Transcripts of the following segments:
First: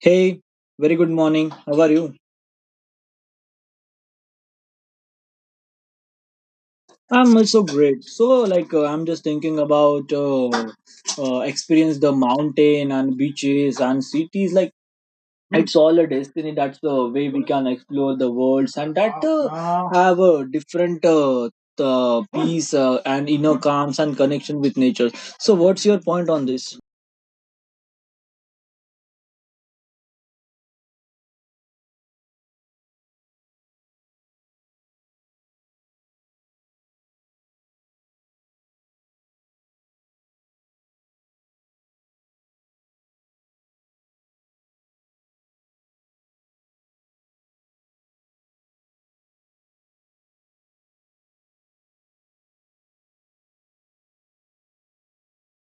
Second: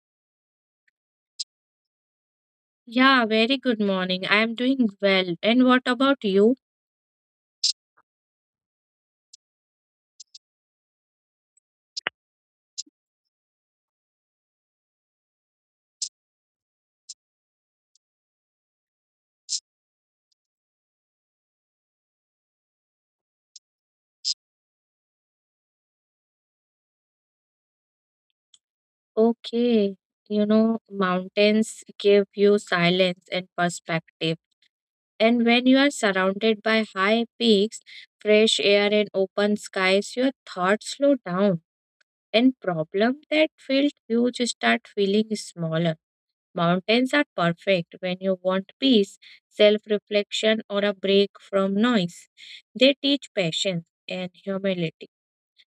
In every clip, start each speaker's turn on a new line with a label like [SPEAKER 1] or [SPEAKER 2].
[SPEAKER 1] Hey, very good morning. How are you?
[SPEAKER 2] Yeah, very good morning. I am doing well. And what about you?
[SPEAKER 1] I'm also great. So, I'm just thinking about experience the mountain and beaches and cities. Like, it's all a destiny. That's the way we can explore the worlds and that have a different peace, and inner calms and connection with nature. So, what's your point on this?
[SPEAKER 2] Okay, mountains give you silence and perspective. And when you are surrounded by high peaks, fresh air, and open skies, your thoughts slow down. And problem that felt huge start feeling smaller. Mountains are perfect when you want peace, self-reflection, or a break from noise. They teach patience and humility.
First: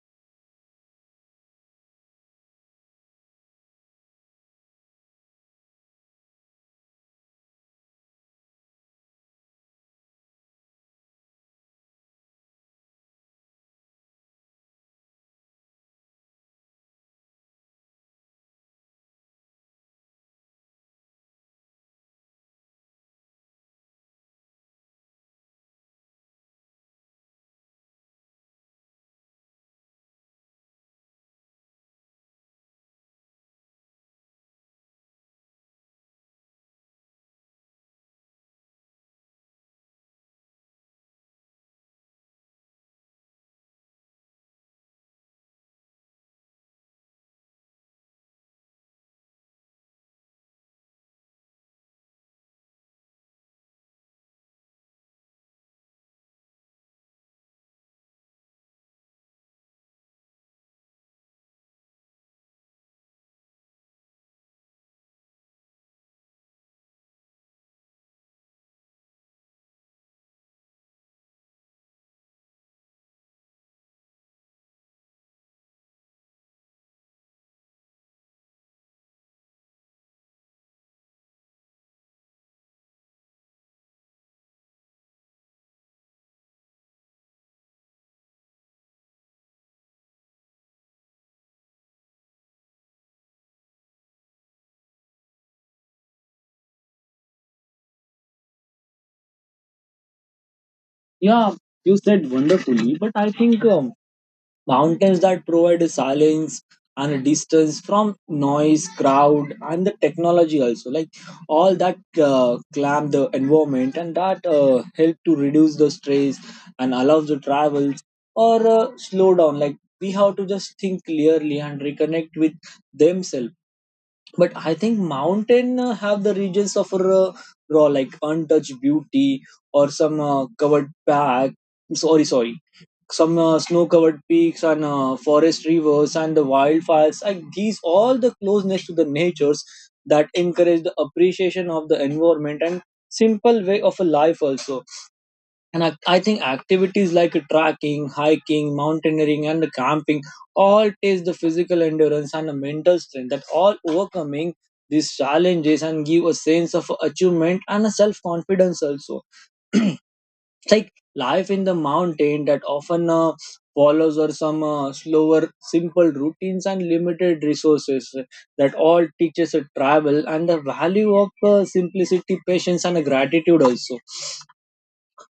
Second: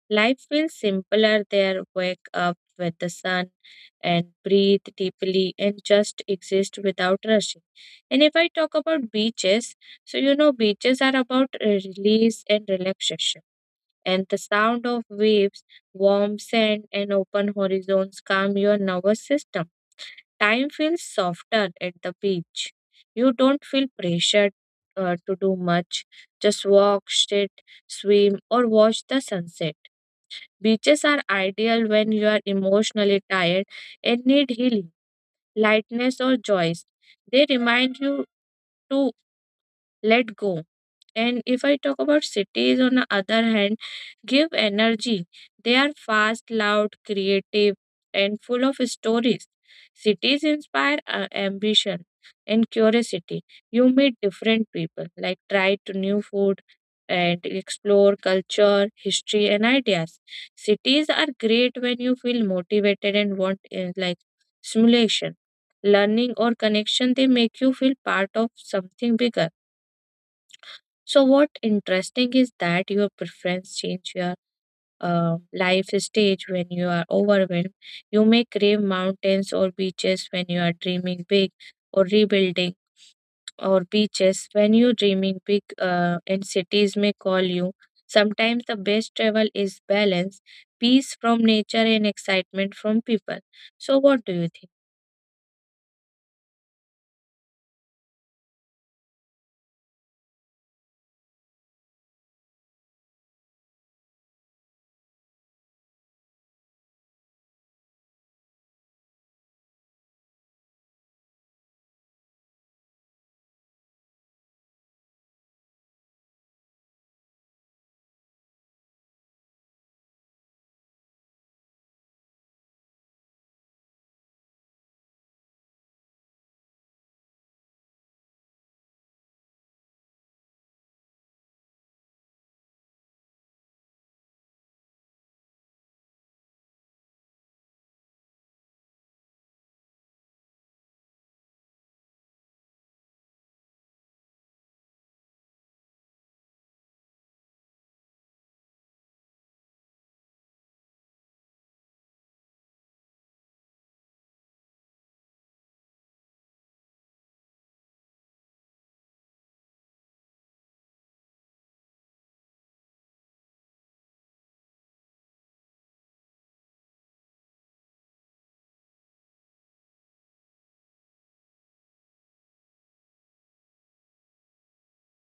[SPEAKER 2] Life feels simpler there. Wake up with the sun and breathe deeply and just exist without rushing. And if I talk about beaches, so beaches are about release and relaxation. And the sound of waves, warm sand, and open horizons calm your nervous system. Time feels softer at the beach. You don't feel pressured to do much. Just walk, sit, swim, or watch the sunset. Beaches are ideal when you are emotionally tired and need healing, lightness, or joys. They remind you to let go. And if I talk about cities, on the other hand, give energy. They are fast, loud, creative, and full of stories. Cities inspire ambition and curiosity. You meet different people, like try to new food and explore culture, history, and ideas. Cities are great when you feel motivated and want like stimulation, learning, or connection. They make you feel part of something bigger. So what interesting is that your preference change your life stage when you are overwhelmed. You may crave mountains or beaches when you are dreaming big or rebuilding or beaches when you dreaming big and cities may call you. Sometimes the best travel is balance, peace from nature and excitement from people. So what do you think?
[SPEAKER 1] Yeah, you said wonderfully, but I think mountains that provide silence and a distance from noise, crowd, and the technology also. Like all that clamp the environment and that help to reduce the stress and allows the travels or slow down. Like we have to just think clearly and reconnect with themselves. But I think mountain have the regions of raw like untouched beauty or some covered pack, sorry, some snow covered peaks and forest rivers and the wildfires, like these all the closeness to the natures that encourage the appreciation of the environment and simple way of a life also. And I think activities like trekking, hiking, mountaineering, and camping all test the physical endurance and the mental strength that all overcoming these challenges and give a sense of achievement and a self confidence also. It's like life in the mountain that often follows or some slower, simple routines and limited resources that all teaches a travel and the value of simplicity, patience, and gratitude also,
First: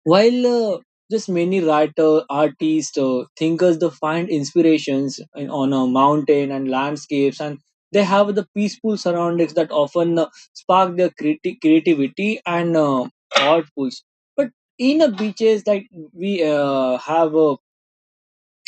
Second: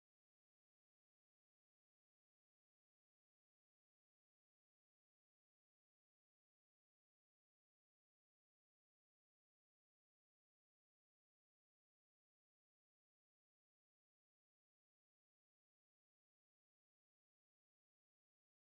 [SPEAKER 1] while just many writer, artists, thinkers, they find inspirations in, on a mountain and landscapes, and they have the peaceful surroundings that often spark their creativity and thought pulse. But in the beaches, like we have a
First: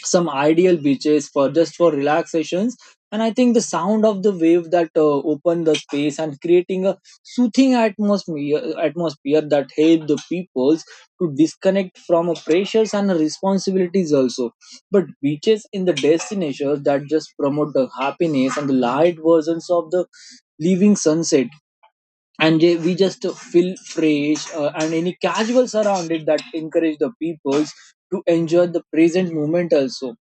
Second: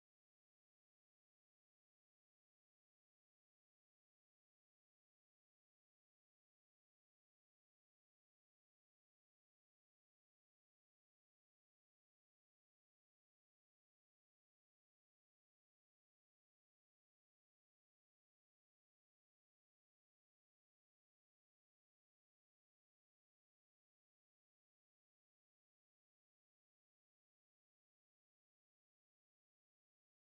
[SPEAKER 1] some ideal beaches for just for relaxations. And I think the sound of the wave that open the space and creating a soothing atmosphere that help the peoples to disconnect from a pressures and responsibilities also. But beaches in the destinations that just promote the happiness and the light versions of the living sunset, and we just feel fresh and any casual surrounded that encourage the peoples to enjoy the present moment also.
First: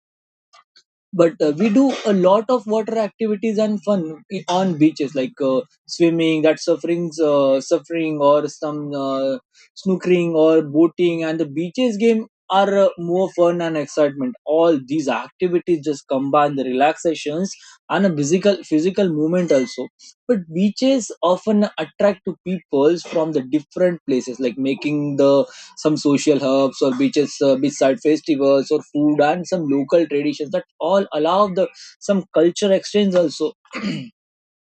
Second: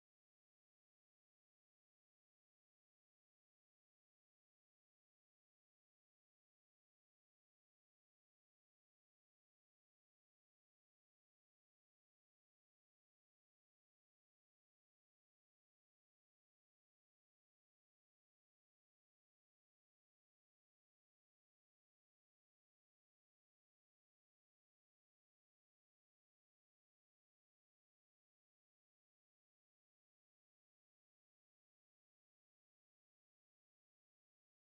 [SPEAKER 1] But we do a lot of water activities and fun on beaches like swimming that sufferings, suffering or some snookering or boating and the beaches game are more fun and excitement. All these activities just combine the relaxations and a physical movement also. But beaches often attract to people from the different places, like making the some social hubs or beaches, beachside festivals or food and some local traditions that all allow the some culture exchange also. And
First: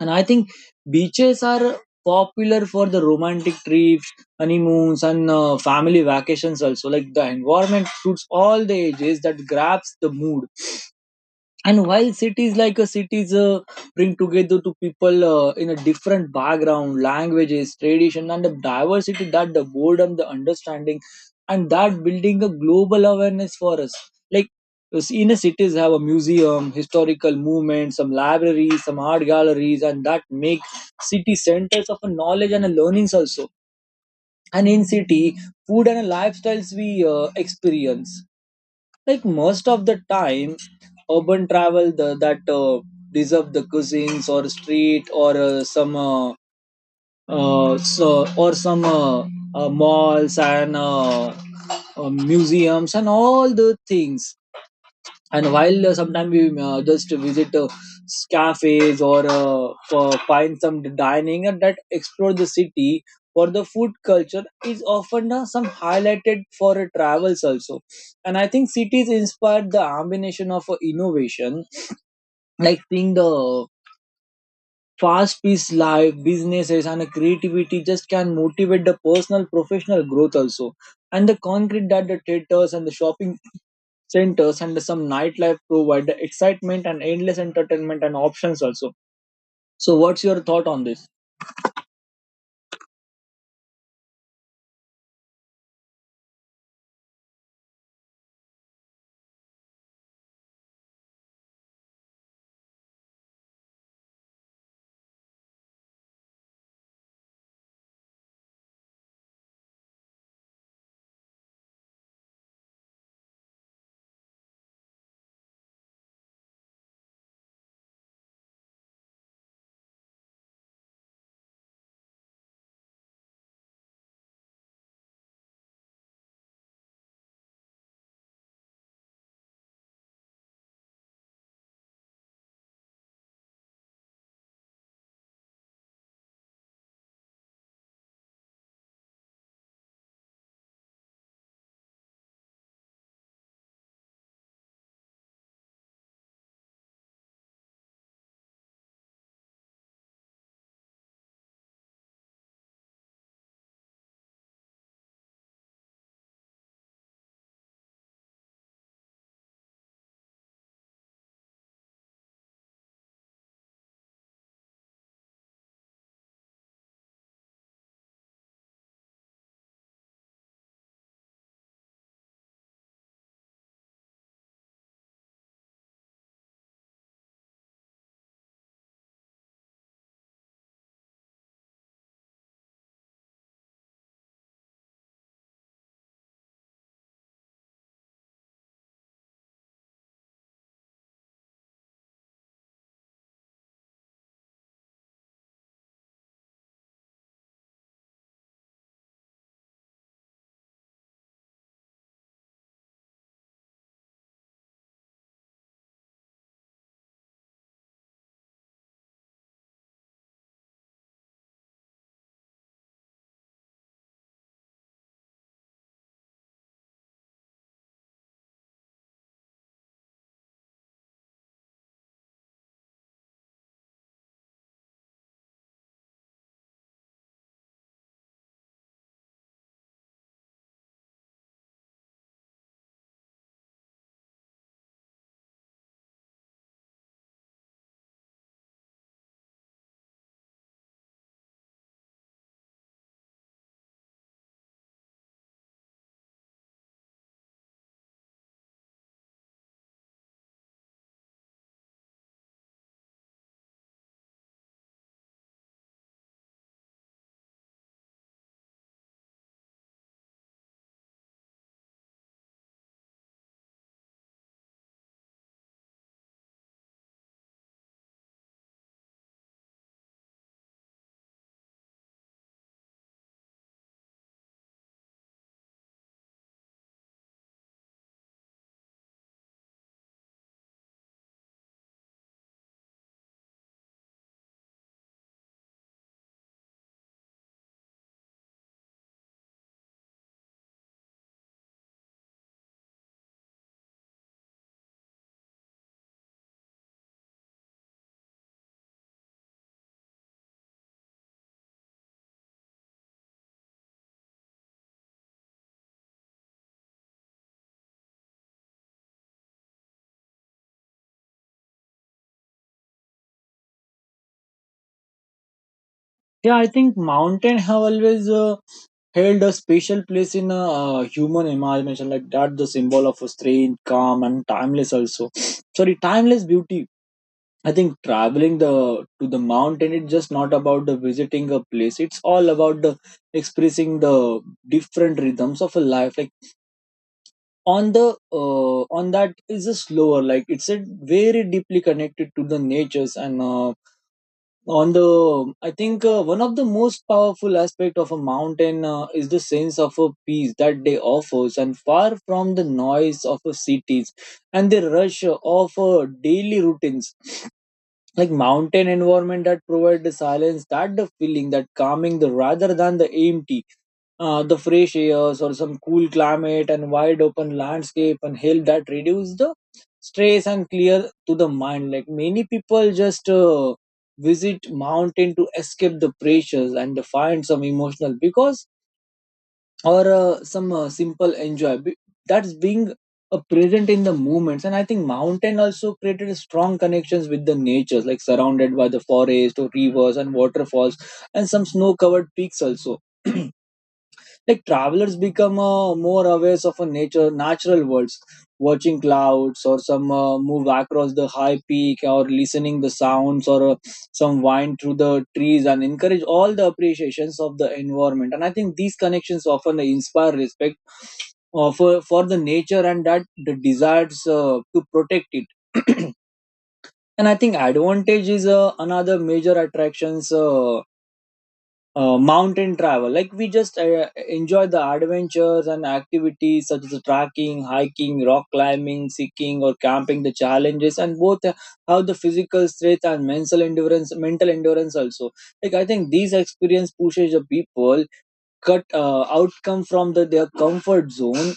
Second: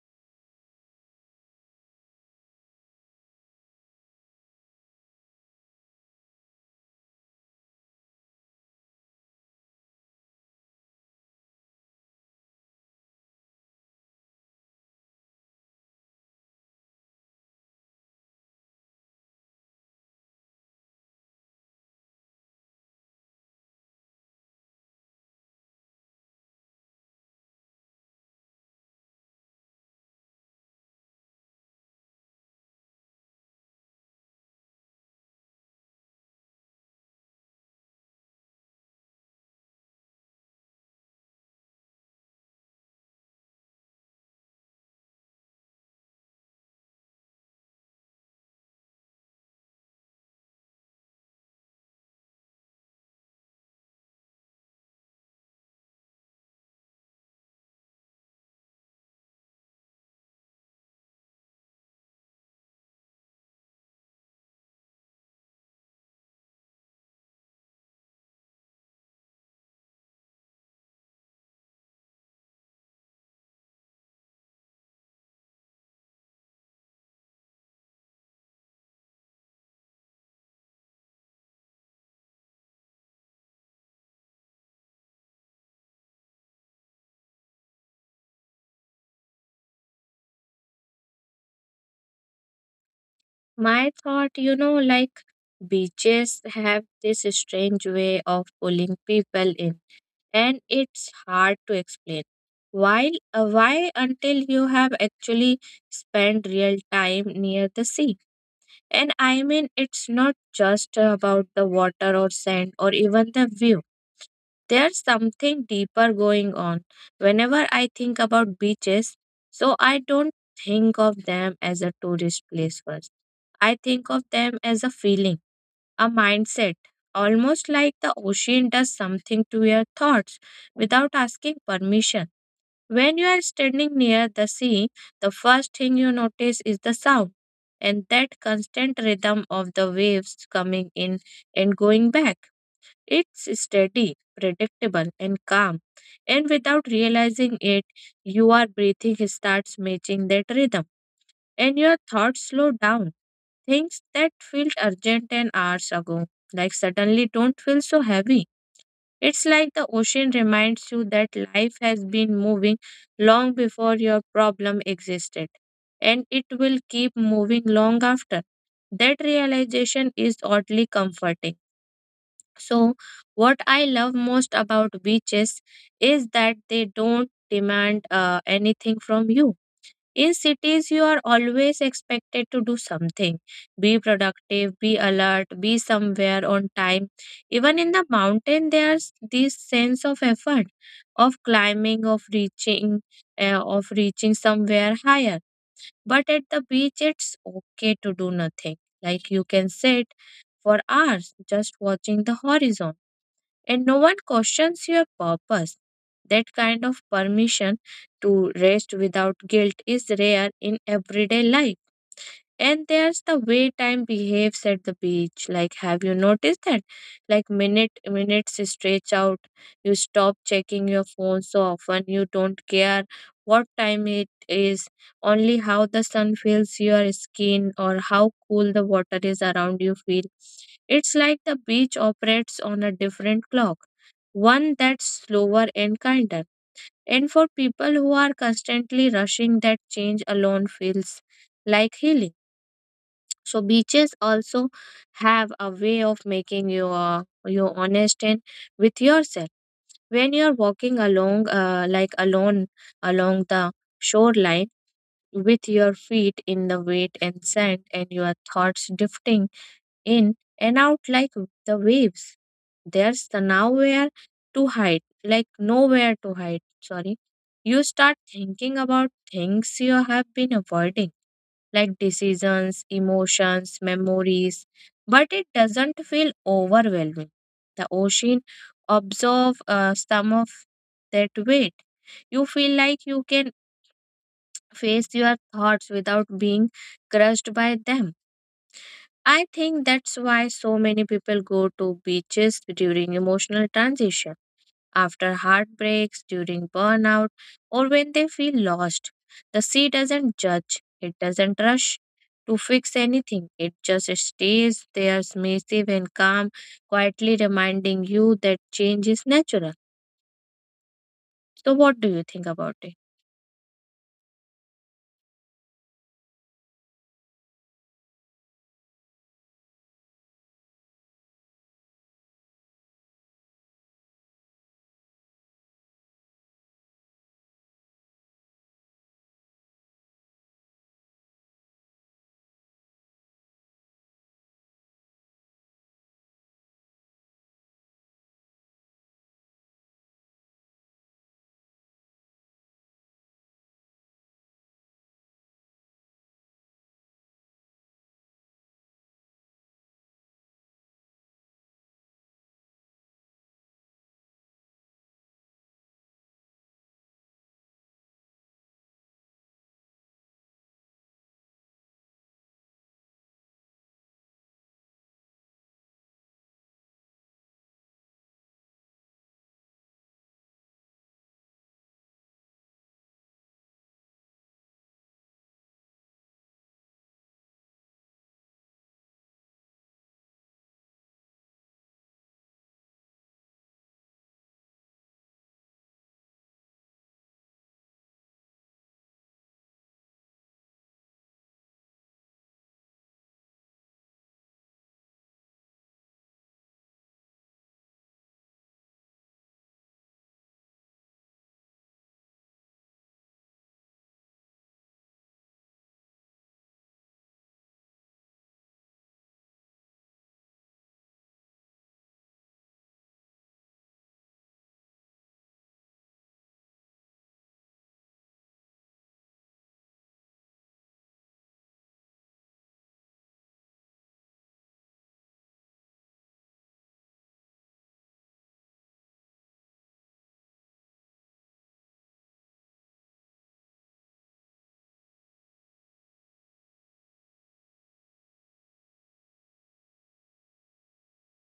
[SPEAKER 1] I think beaches are popular for the romantic trips, honeymoons, and family vacations also. Like the environment suits all the ages that grabs the mood. And while cities, like a cities bring together to people in a different background languages tradition and the diversity that the boredom the understanding and that building a global awareness for us. Like you see, in a cities have a museum historical movement, some libraries, some art galleries and that make city centers of a knowledge and a learnings also. And in city food and lifestyles we experience, like most of the time urban travel the, that deserve the cuisines or street or some, so or some, malls and, museums and all the things. And while sometimes we just visit cafes or find some dining and that explore the city for the food culture is often some highlighted for travels also. And I think cities inspire the combination of innovation, like seeing the fast paced life businesses and creativity just can motivate the personal professional growth also. And the concrete that the theaters and the shopping centers and some nightlife provide excitement and endless entertainment and options also. So, what's your thought on this?
[SPEAKER 2] My thought, like beaches have this strange way of pulling people in and it's hard to explain. While, why until you have actually spent real time near the sea. And I mean, it's not just about the water or sand or even the view. There's something deeper going on. Whenever I think about beaches, so I don't think of them as a tourist place first. I think of them as a feeling, a mindset, almost like the ocean does something to your thoughts without asking permission. When you are standing near the sea, the first thing you notice is the sound and that constant rhythm of the waves coming in and going back. It's steady, predictable, and calm. And without realizing it, your breathing starts matching that rhythm and your thoughts slow down. Things that felt urgent an hours ago, like suddenly don't feel so heavy. It's like the ocean reminds you that life has been moving long before your problem existed, and it will keep moving long after. That realization is oddly comforting. So, what I love most about beaches is that they don't demand anything from you. In cities, you are always expected to do something. Be productive, be alert, be somewhere on time. Even in the mountain, there's this sense of effort, of climbing, of reaching, somewhere higher. But at the beach, it's okay to do nothing. Like you can sit for hours just watching the horizon and no one questions your purpose. That kind of permission to rest without guilt is rare in everyday life. And there's the way time behaves at the beach. Like, have you noticed that? Like, minutes stretch out. You stop checking your phone so often. You don't care what time it is, only how the sun feels your skin or how cool the water is around you feel. It's like the beach operates on a different clock, one that's slower and kinder. And for people who are constantly rushing, that change alone feels like healing. So beaches also have a way of making you honest and with yourself. When you're walking along, like alone along the shoreline, with your feet in the wet and sand, and your thoughts drifting in and out like the waves, there's the nowhere to hide, like nowhere to hide. Sorry, you start thinking about things you have been avoiding like decisions, emotions, memories, but it doesn't feel overwhelming. The ocean absorbs some of that weight. You feel like you can face your thoughts without being crushed by them. I think that's why so many people go to beaches during emotional transition after heartbreaks, during burnout, or when they feel lost. The sea doesn't judge, it doesn't rush to fix anything, it just stays there, submissive and calm, quietly reminding you that change is natural. So, what do you think about it?
[SPEAKER 1] Yeah, I think mountain have always held a special place in a human imagination, like that the symbol of strength, calm, and timeless also. Sorry, timeless beauty. I think traveling the to the mountain it's just not about the visiting a place. It's all about the expressing the different rhythms of a life, like on the on that is a slower, like it's a very deeply connected to the natures and on the, I think one of the most powerful aspect of a mountain is the sense of a peace that they offers and far from the noise of a cities and the rush of daily routines. Like mountain environment that provide the silence that the feeling that calming the rather than the empty, the fresh airs or some cool climate and wide open landscape and help that reduce the stress and clear to the mind. Like many people just visit mountain to escape the pressures and to find some emotional because or some simple enjoy that's being present in the moments. And I think mountain also created strong connections with the nature, like surrounded by the forest or rivers and waterfalls and some snow covered peaks also. Like travelers become more aware of a nature natural worlds, watching clouds or some move across the high peak or listening the sounds or some wind through the trees and encourage all the appreciations of the environment. And I think these connections often inspire respect for the nature and that the desires to protect it. And I think advantage is another major attractions, mountain travel, like we just enjoy the adventures and activities such as trekking hiking rock climbing seeking or camping the challenges and both how the physical strength and mental endurance also. Like I think these experience pushes the people cut, outcome from the, their comfort zone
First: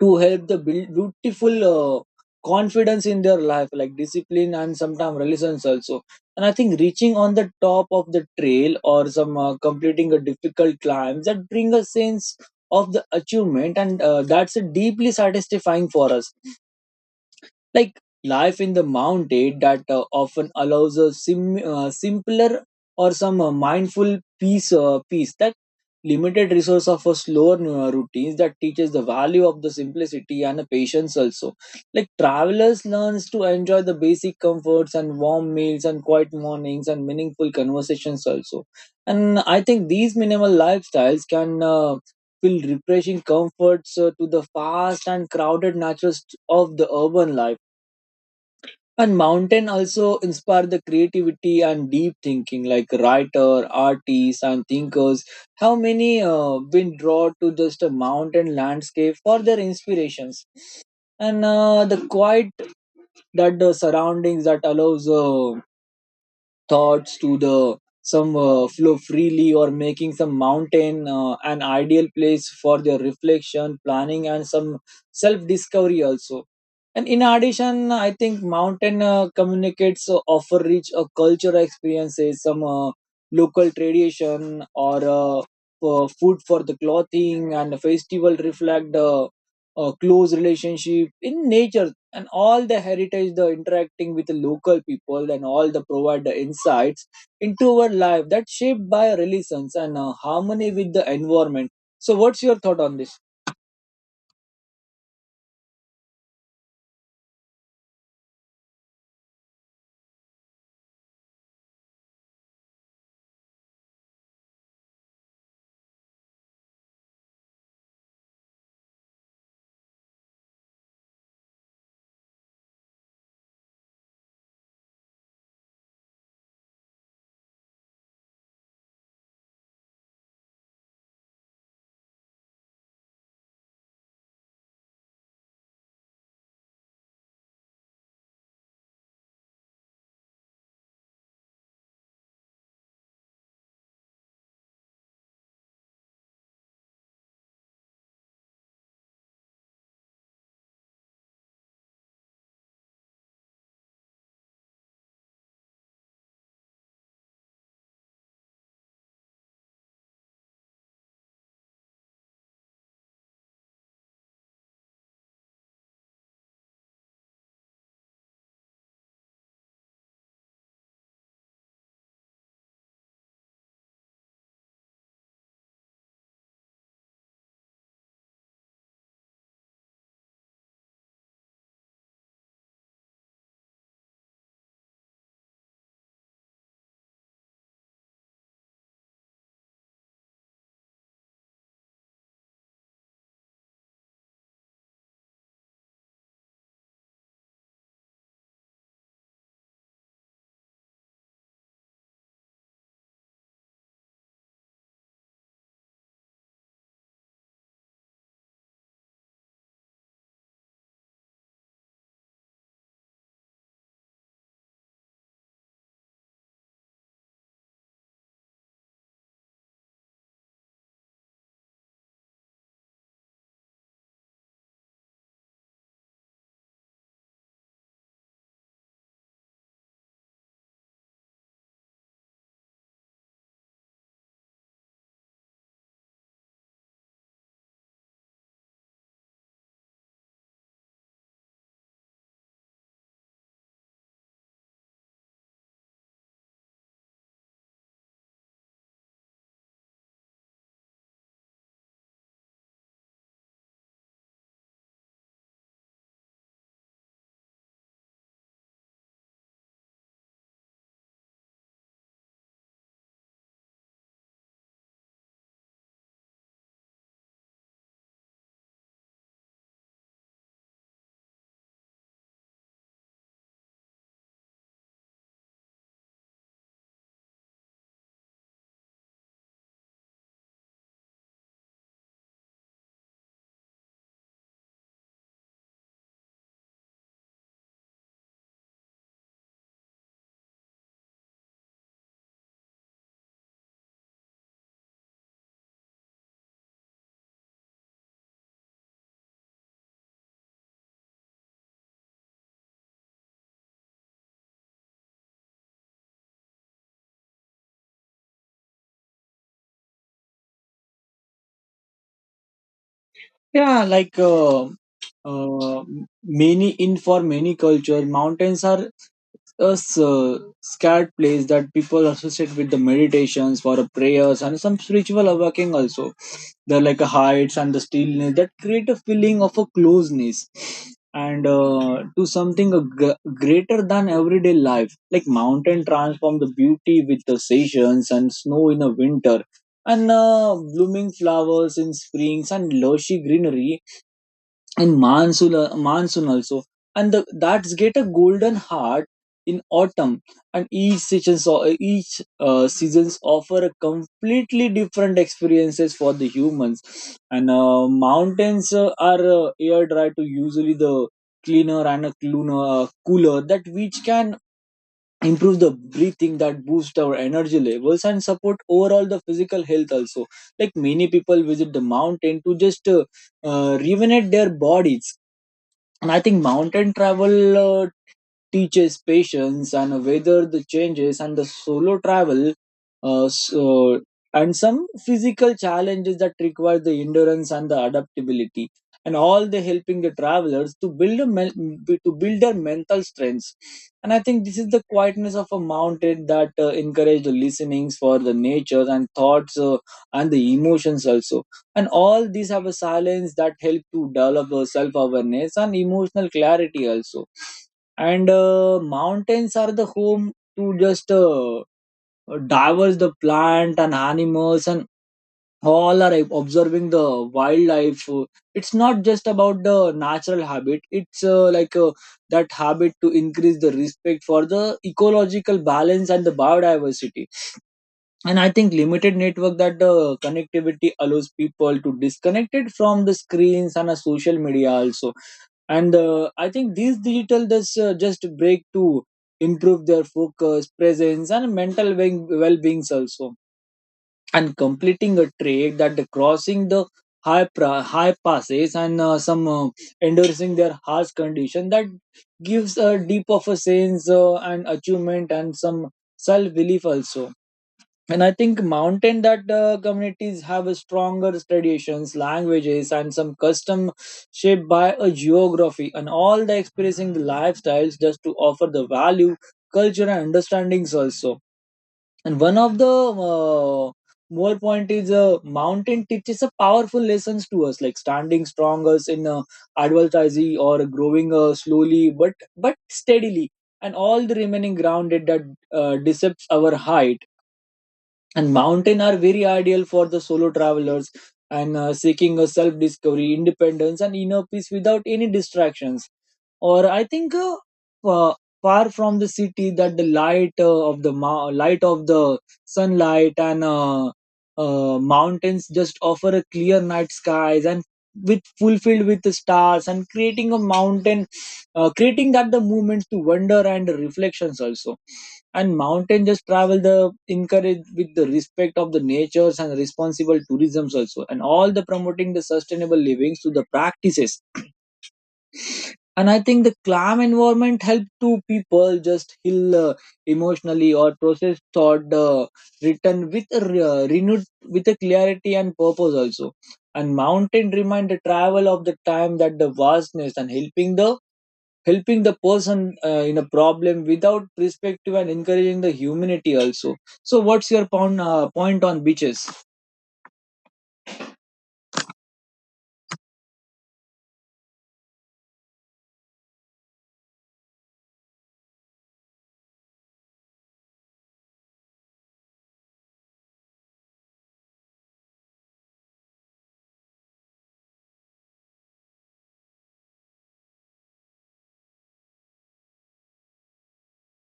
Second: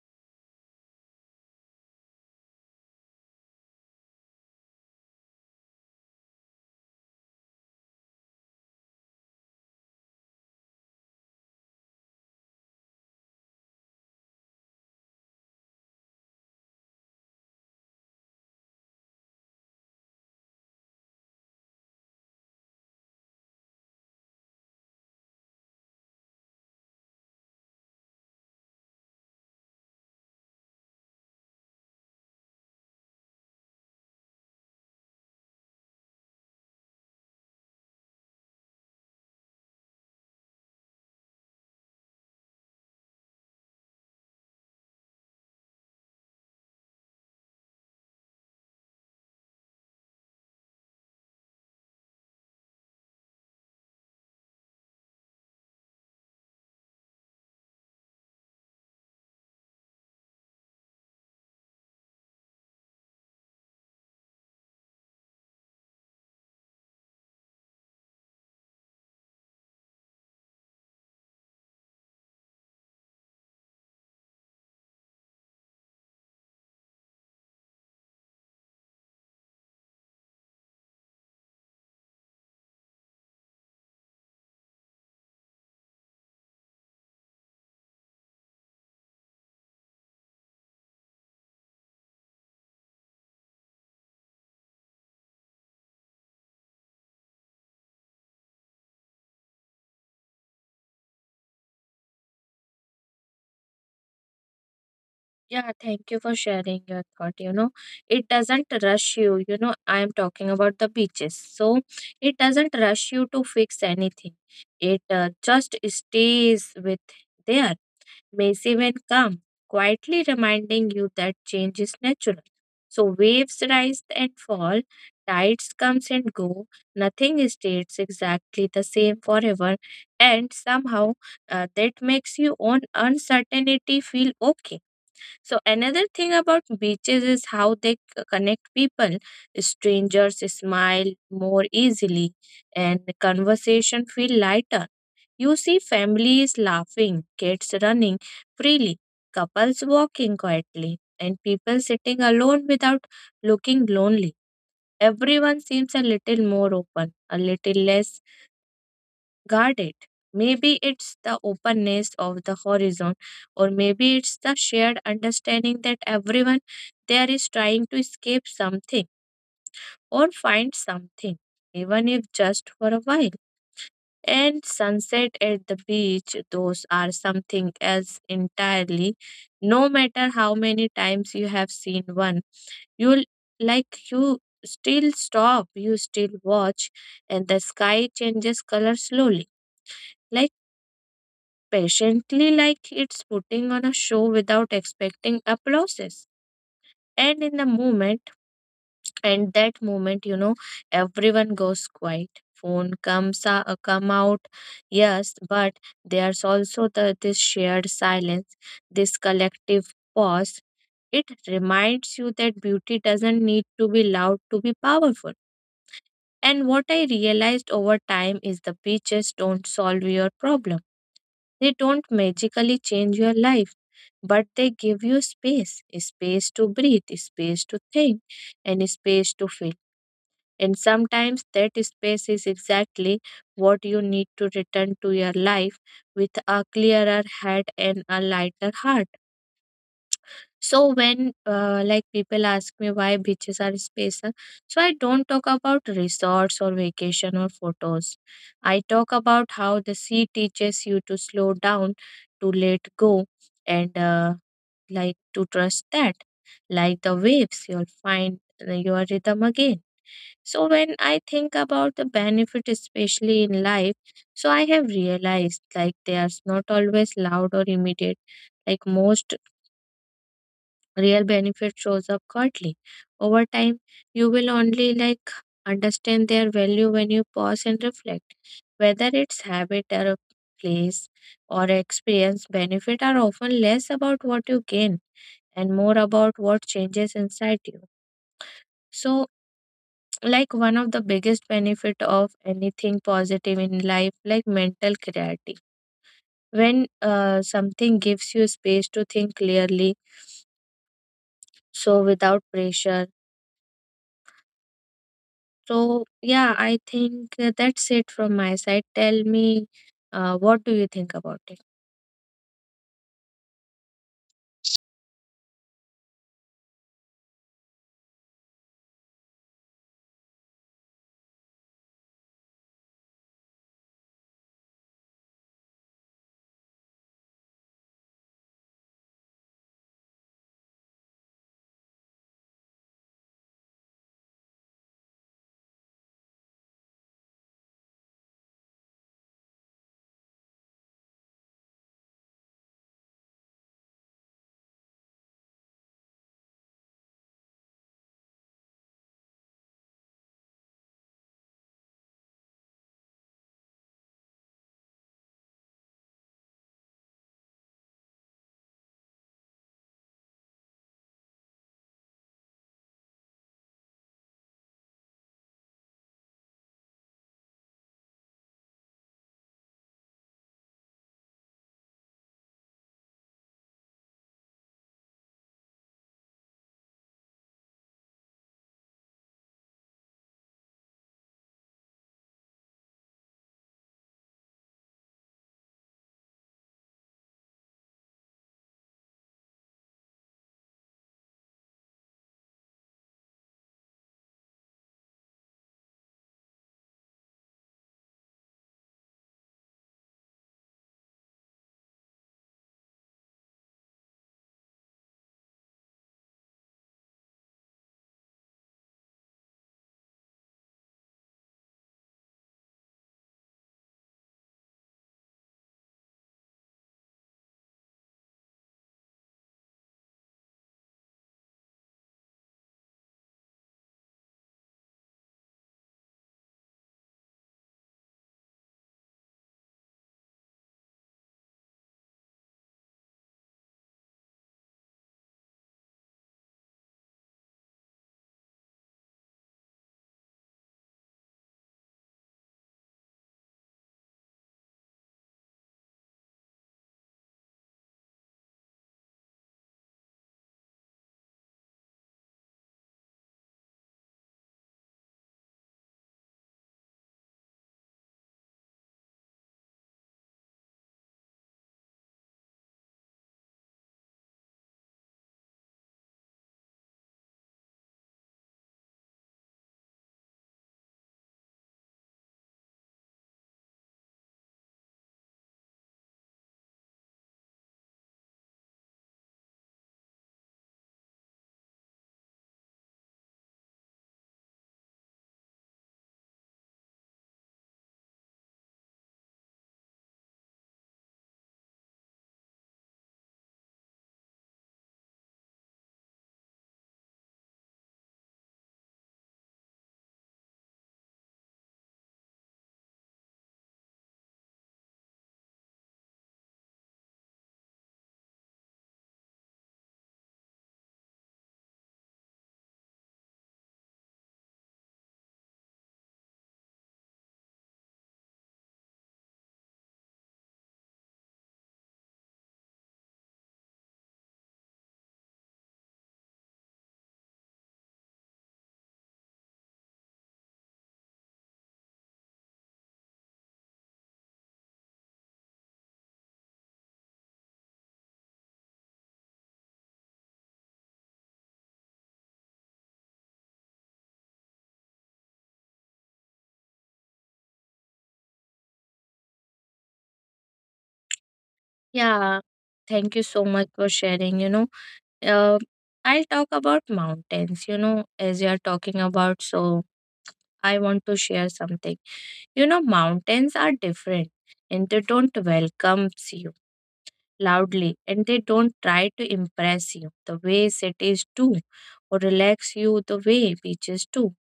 [SPEAKER 1] to help the build beautiful confidence in their life, like discipline and sometimes resilience also. And I think reaching on the top of the trail or some completing a difficult climb that bring a sense of the achievement and that's a deeply satisfying for us. Like life in the mountain that often allows a simpler or some mindful peace that limited resource of a slower routines that teaches the value of the simplicity and the patience also. Like travelers learns to enjoy the basic comforts and warm meals and quiet mornings and meaningful conversations also. And I think these minimal lifestyles can feel refreshing comforts to the fast and crowded natures of the urban life. And mountain also inspire the creativity and deep thinking, like writer, artists, and thinkers. How many been drawn to just a mountain landscape for their inspirations, and the quiet that the surroundings that allows thoughts to the some flow freely or making some mountain an ideal place for their reflection, planning, and some self discovery also. And in addition, I think mountain communicates offer rich cultural experiences, some local tradition or, food for the clothing and the festival reflect, close relationship in nature and all the heritage, the interacting with the local people and all the provide the insights into our life that shaped by religions and harmony with the environment. So what's your thought on this?
[SPEAKER 2] Yeah, thank you for sharing your thought. It doesn't rush you. I am talking about the beaches. So, it doesn't rush you to fix anything, it just stays with there waves even come, quietly reminding you that change is natural. So waves rise and fall, tides comes and go, nothing stays exactly the same forever, and somehow that makes your own uncertainty feel okay. So another thing about beaches is how they connect people. Strangers smile more easily and conversation feel lighter. You see families laughing, kids running freely, couples walking quietly, and people sitting alone without looking lonely. Everyone seems a little more open, a little less guard it. Maybe it's the openness of the horizon, or maybe it's the shared understanding that everyone there is trying to escape something or find something, even if just for a while. And sunset at the beach, those are something else entirely. No matter how many times you have seen one, you'll you still stop, you still watch, and the sky changes color slowly. Like patiently like it's putting on a show without expecting applauses. And that moment, everyone goes quiet. Phone come out, yes, but there's also the this shared silence, this collective pause. It reminds you that beauty doesn't need to be loud to be powerful. And what I realized over time is the beaches don't solve your problem. They don't magically change your life, but they give you space to breathe, space to think, and space to feel. And sometimes that space is exactly what you need to return to your life with a clearer head and a lighter heart. So when like people ask me why beaches are special, so I don't talk about resorts or vacation or photos. I talk about how the sea teaches you to slow down, to let go, and like to trust that. Like the waves, you'll find your rhythm again. So when I think about the benefit, especially in life, so I have realized like they are not always loud or immediate. Like most real benefit shows up quietly. Over time, you will only like understand their value when you pause and reflect. Whether it's habit or a place or experience, benefit are often less about what you gain and more about what changes inside you. So, like one of the biggest benefit of anything positive in life, like mental clarity. When something gives you space to think clearly, so without pressure. So, yeah, I think that's it from my side. Tell me, what do you think about it?
[SPEAKER 1] yeah like uh, uh, many in for many culture mountains are a scared place that people associate with the meditations for a prayers and some spiritual awakening also. They're like a heights and the stillness that create a feeling of a closeness and to something greater than everyday life. Like mountain transform the beauty with the seasons and snow in a winter and blooming flowers in springs and lushy greenery and monsoon monsoon also, and the, that's get a golden heart in autumn. And each seasons offer a completely different experiences for the humans. And mountains are air dry to usually the cleaner and a cleaner, cooler that which can improve the breathing that boost our energy levels and support overall the physical health also. Like many people visit the mountain to just rejuvenate their bodies. And I think mountain travel uh, teaches patience and weather the changes and the solo travel, uh, so, and some physical challenges that require the endurance and the adaptability, and all the helping the travelers to to build their mental strengths. And I think this is the quietness of a mountain that encourage the listenings for the nature and thoughts, and the emotions also, and all these have a silence that help to develop a self awareness and emotional clarity also. And mountains are the home to just divers the plant and animals, and all are observing the wildlife. It's not just about the natural habit, it's that habit to increase the respect for the ecological balance and the biodiversity. And I think limited network that the connectivity allows people to disconnect it from the screens and social media also. And I think these digital does just break to improve their focus presence and mental well-beings also. And completing a trek that the crossing the high passes and some endorsing their harsh condition that gives a deep of a sense and achievement and some self-belief also. And I think mountain that communities have a stronger traditions languages and some custom shaped by a geography, and all the expressing the lifestyles just to offer the value culture and understandings also. And one of the uh, more point is mountain teaches a powerful lessons to us, like standing stronger in adversity or growing slowly but steadily, and all the remaining grounded that decepts our height. And mountain are very ideal for the solo travelers and seeking a self discovery independence and inner peace without any distractions. Or I think uh, far from the city that the light of the sunlight and mountains just offer a clear night skies and with fulfilled with the stars and creating a mountain, creating that the movements to wonder and reflections also. And mountain just travel the encourage with the respect of the natures and responsible tourisms also, and all the promoting the sustainable livings to the practices. And I think the calm environment help to people just heal emotionally or process thought, written with a renewed with a clarity and purpose also. And mountain remind the travel of the time that the vastness and helping the person in a problem without perspective and encouraging the humanity also. So what's your point, point on beaches?
[SPEAKER 2] Yeah, thank you so much for sharing. Uh, I'll talk about mountains, as you're talking about. So, I want to share something. Mountains are different and they don't welcome you loudly and they don't try to impress you the way cities do or relax you the way beaches do.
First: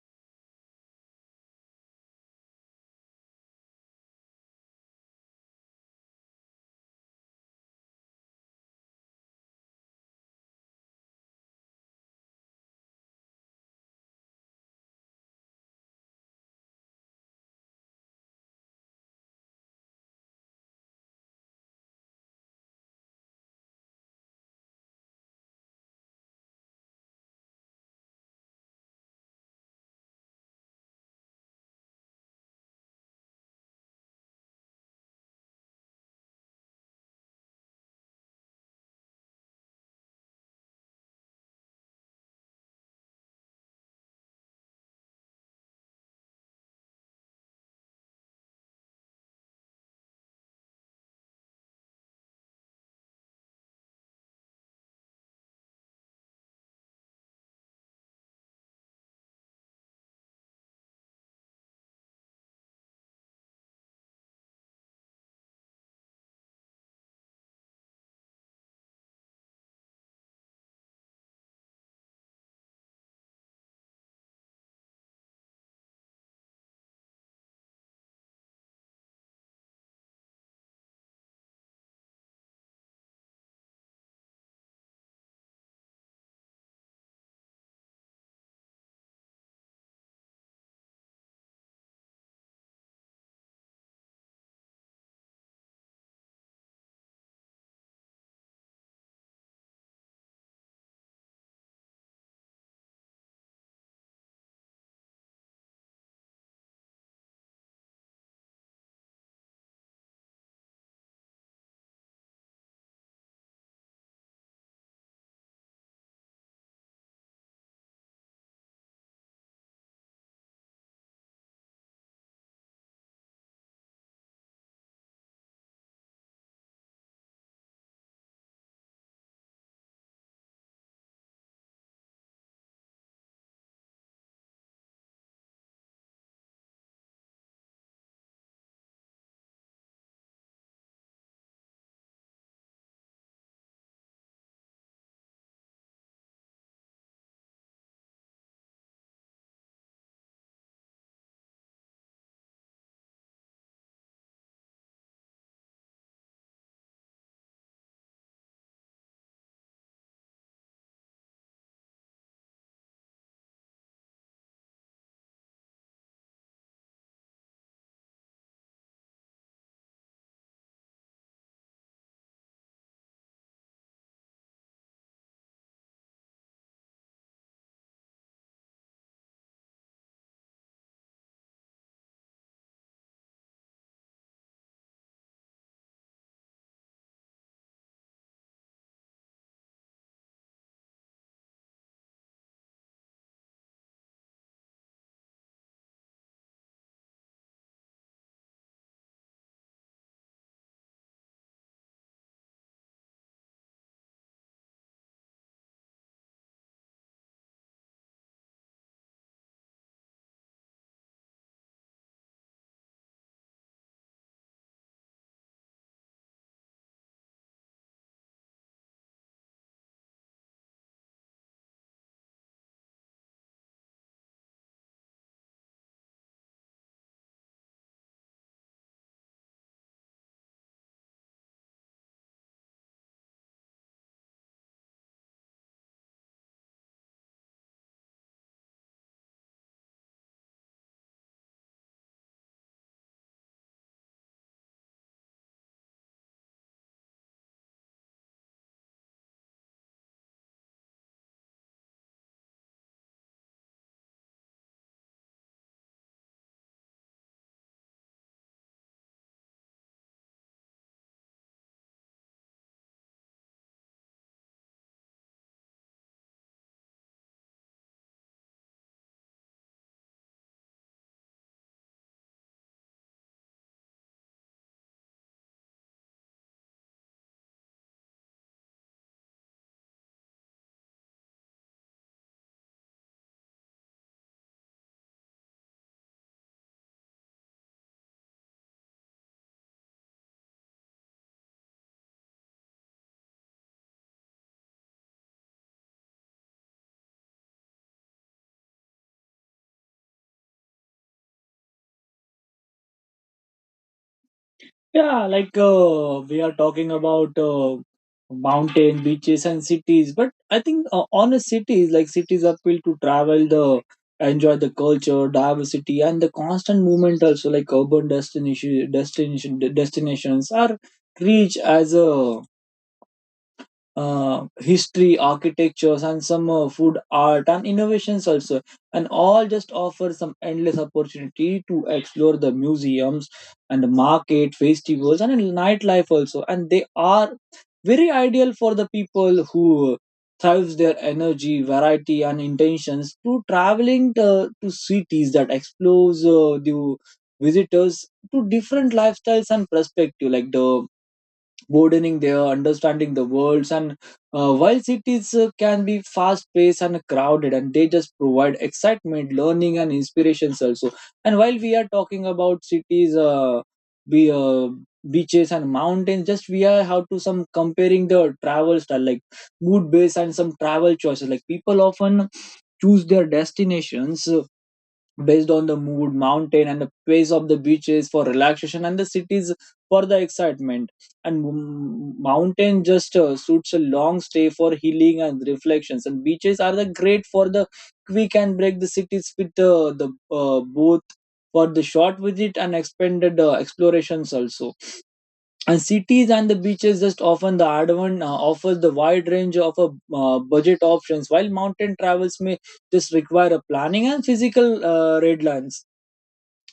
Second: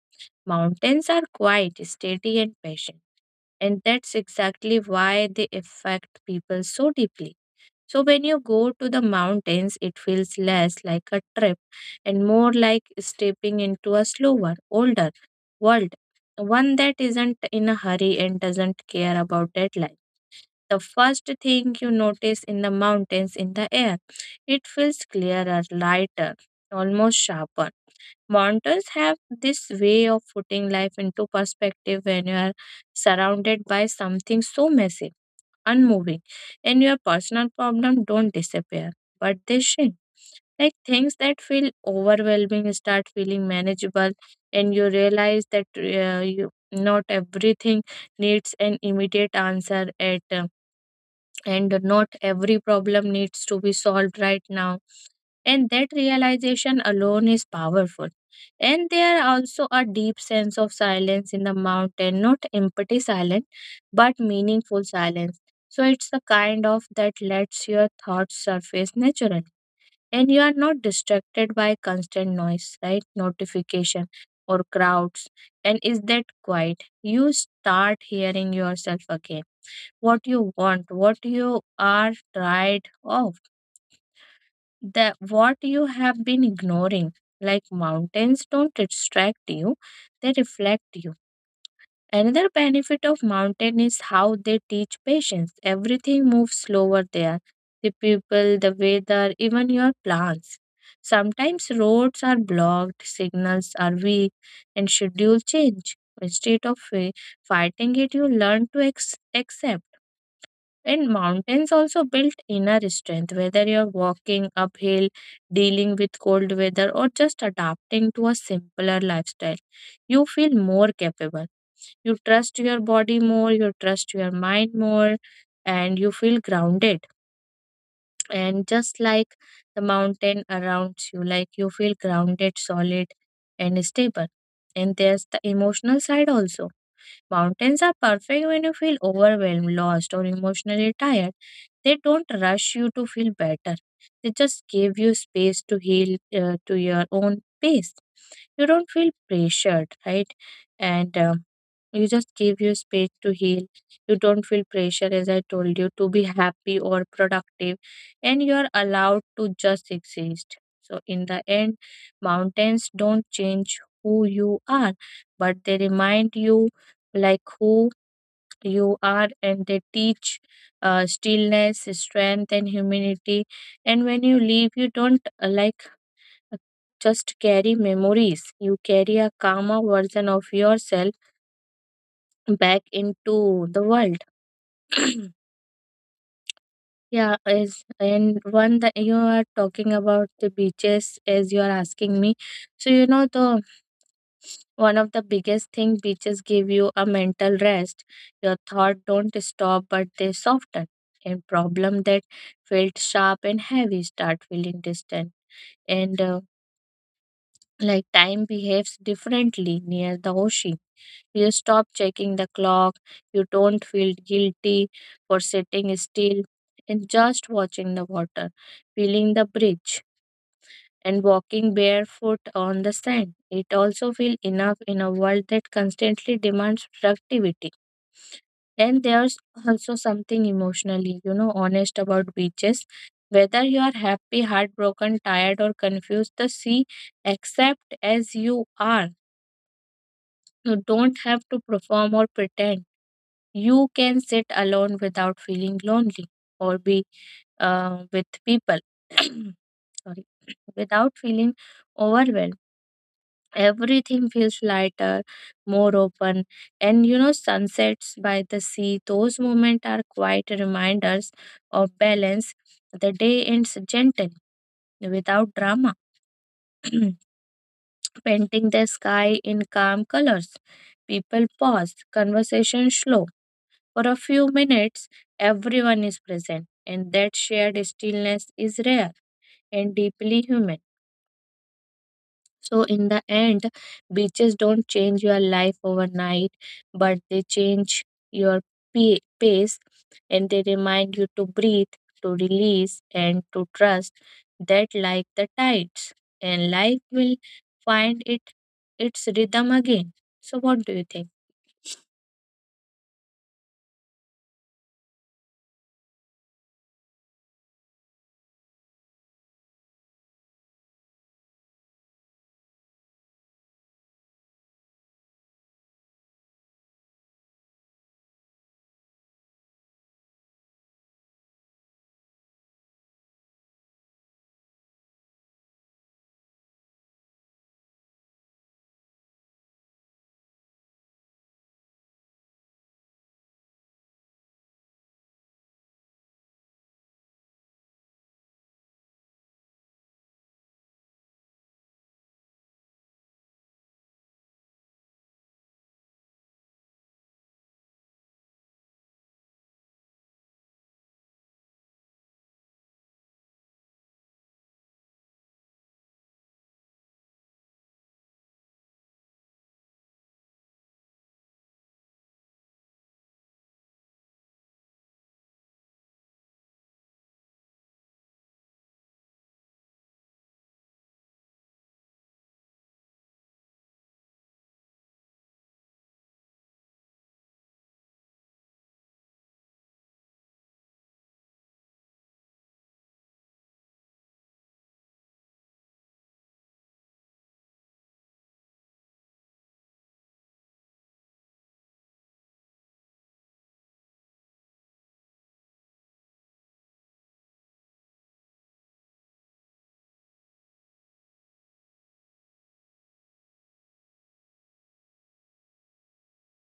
[SPEAKER 2] Mountains are quiet, steady, and patient. And that's exactly why they affect people so deeply. So when you go to the mountains, it feels less like a trip and more like stepping into a slower, older world, one that isn't in a hurry and doesn't care about deadline. The first thing you notice in the mountains in the air, it feels clearer, lighter, almost sharper. Mountains have this way of putting life into perspective when you are surrounded by something so massive, unmoving, and your personal problem don't disappear, but they shrink. Like things that feel overwhelming start feeling manageable, and you realize that you not everything needs an immediate answer at and not every problem needs to be solved right now. And that realization alone is powerful. And there are also a deep sense of silence in the mountain, not empty silence, but meaningful silence. So it's the kind of that lets your thoughts surface naturally. And you are not distracted by constant noise, right? Notification or crowds. And is that quiet? You start hearing yourself again. What you want, what you are tired of, the what you have been ignoring, like mountains don't distract you, they reflect you. Another benefit of mountain is how they teach patience. Everything moves slower there, the people, the weather, even your plans. Sometimes roads are blocked, signals are weak, and schedule change. Instead of fighting it, you learn to accept. And mountains also build inner strength, whether you're walking uphill, dealing with cold weather, or just adapting to a simpler lifestyle. You feel more capable. You trust your body more, you trust your mind more, and you feel grounded. And just like the mountain around you, like you feel grounded, solid, and stable. And there's the emotional side also. Mountains are perfect when you feel overwhelmed, lost, or emotionally tired. They don't rush you to feel better. They just give you space to heal, to your own pace. You don't feel pressured, right? And you just give you space to heal. You don't feel pressure, as I told you, to be happy or productive. And you're allowed to just exist. So, in the end, mountains don't change who you are, but they remind you like who you are. And they teach stillness, strength, and humility. And when you leave, you don't like uh, just carry memories, you carry a calmer version of yourself back into the world. Yeah, as and one that you are talking about the beaches as you are asking me. So you know the One of the biggest thing beaches give you a mental rest. Your thoughts don't stop but they soften. And problem that felt sharp and heavy start feeling distant. And like time behaves differently near the ocean. You stop checking the clock. You don't feel guilty for sitting still and just watching the water, feeling the breeze and walking barefoot on the sand. It also feels enough in a world that constantly demands productivity. Then there's also something emotionally, honest about beaches. Whether you are happy, heartbroken, tired, or confused, the sea accept as you are. You don't have to perform or pretend. You can sit alone without feeling lonely or be with people. Sorry, without feeling overwhelmed. Everything feels lighter, more open, and sunsets by the sea, those moments are quite reminders of balance. The day ends gentle, without drama, painting the sky in calm colors. People pause, conversation slow. For a few minutes, everyone is present, and that shared stillness is rare and deeply human. So, in the end, beaches don't change your life overnight, but they change your pace and they remind you to breathe, to release, and to trust that, like the tides, and life will find it its rhythm again. So, what do you think?
[SPEAKER 1] Yeah, like we are talking about mountain, beaches, and cities. But I think honest cities, like cities, appeal to travel, the enjoy the culture, diversity, and the constant movement. Also, like urban destinations are rich as a history, architectures, and some food art and innovations also, and all just offer some endless opportunity to explore the museums and the market, festivals, and nightlife also. And they are very ideal for the people who thrives their energy, variety, and intentions to traveling to cities that explores the visitors to different lifestyles and perspective, like the broadening their understanding the worlds, and while cities can be fast paced and crowded, and they just provide excitement learning and inspirations also. And while we are talking about cities, be beaches and mountains just we are how to some comparing the travel style, like mood based and some travel choices, like people often choose their destinations based on the mood, mountain, and the pace of the beaches for relaxation, and the cities for the excitement. And mountain just suits a long stay for healing and reflections, and beaches are the great for the quick and break the cities with the both for the short visit and expanded explorations also. And cities and the beaches just often the Ardavan offers the wide range of a budget options, while mountain travels may just require a planning and physical red lines.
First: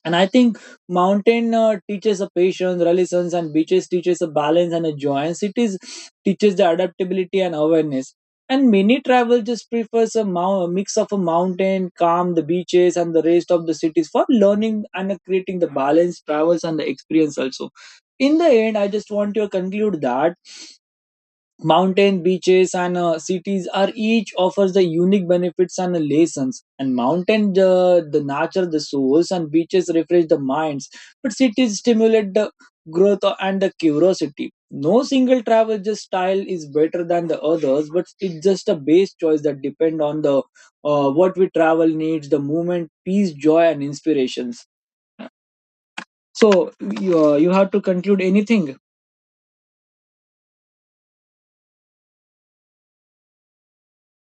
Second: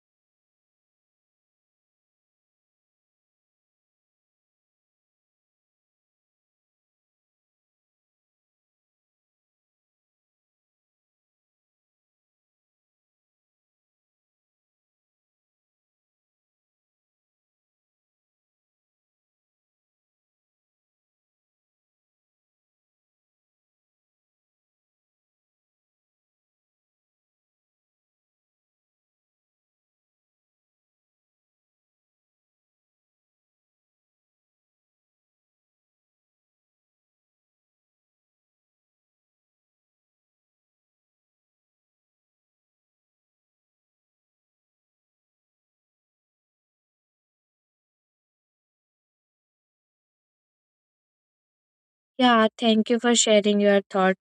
[SPEAKER 1] And I think mountain teaches a patience resilience, and beaches teaches a balance and a joy, and cities teaches the adaptability and awareness. And many travel just prefers a mix of a mountain calm the beaches and the rest of the cities for learning and creating the balance travels and the experience also. In the end I just want to conclude that mountain beaches and cities are each offers the unique benefits and lessons. And mountain, the nature, the souls, and beaches refresh the minds. But cities stimulate the growth and the curiosity. No single travel just style is better than the others, but it's just a base choice that depend on the what we travel needs, the movement, peace, joy, and inspirations. So you, you have to conclude anything.
[SPEAKER 2] Yeah, thank you for sharing your thought.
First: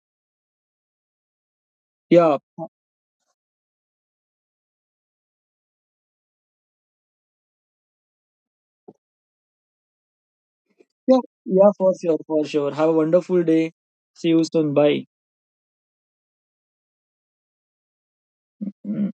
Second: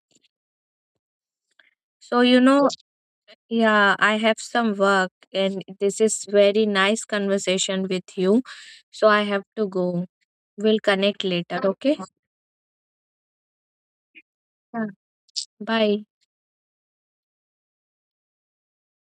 [SPEAKER 2] So,
[SPEAKER 1] Yeah.
[SPEAKER 2] yeah, I have some work, and this is very nice conversation with you. So, I have to go. We'll
[SPEAKER 1] Yeah,
[SPEAKER 2] connect later,
[SPEAKER 1] yeah, for
[SPEAKER 2] okay?
[SPEAKER 1] sure, for sure. Have a wonderful day. See you soon. Bye.
[SPEAKER 2] Bye.
[SPEAKER 1] Mm.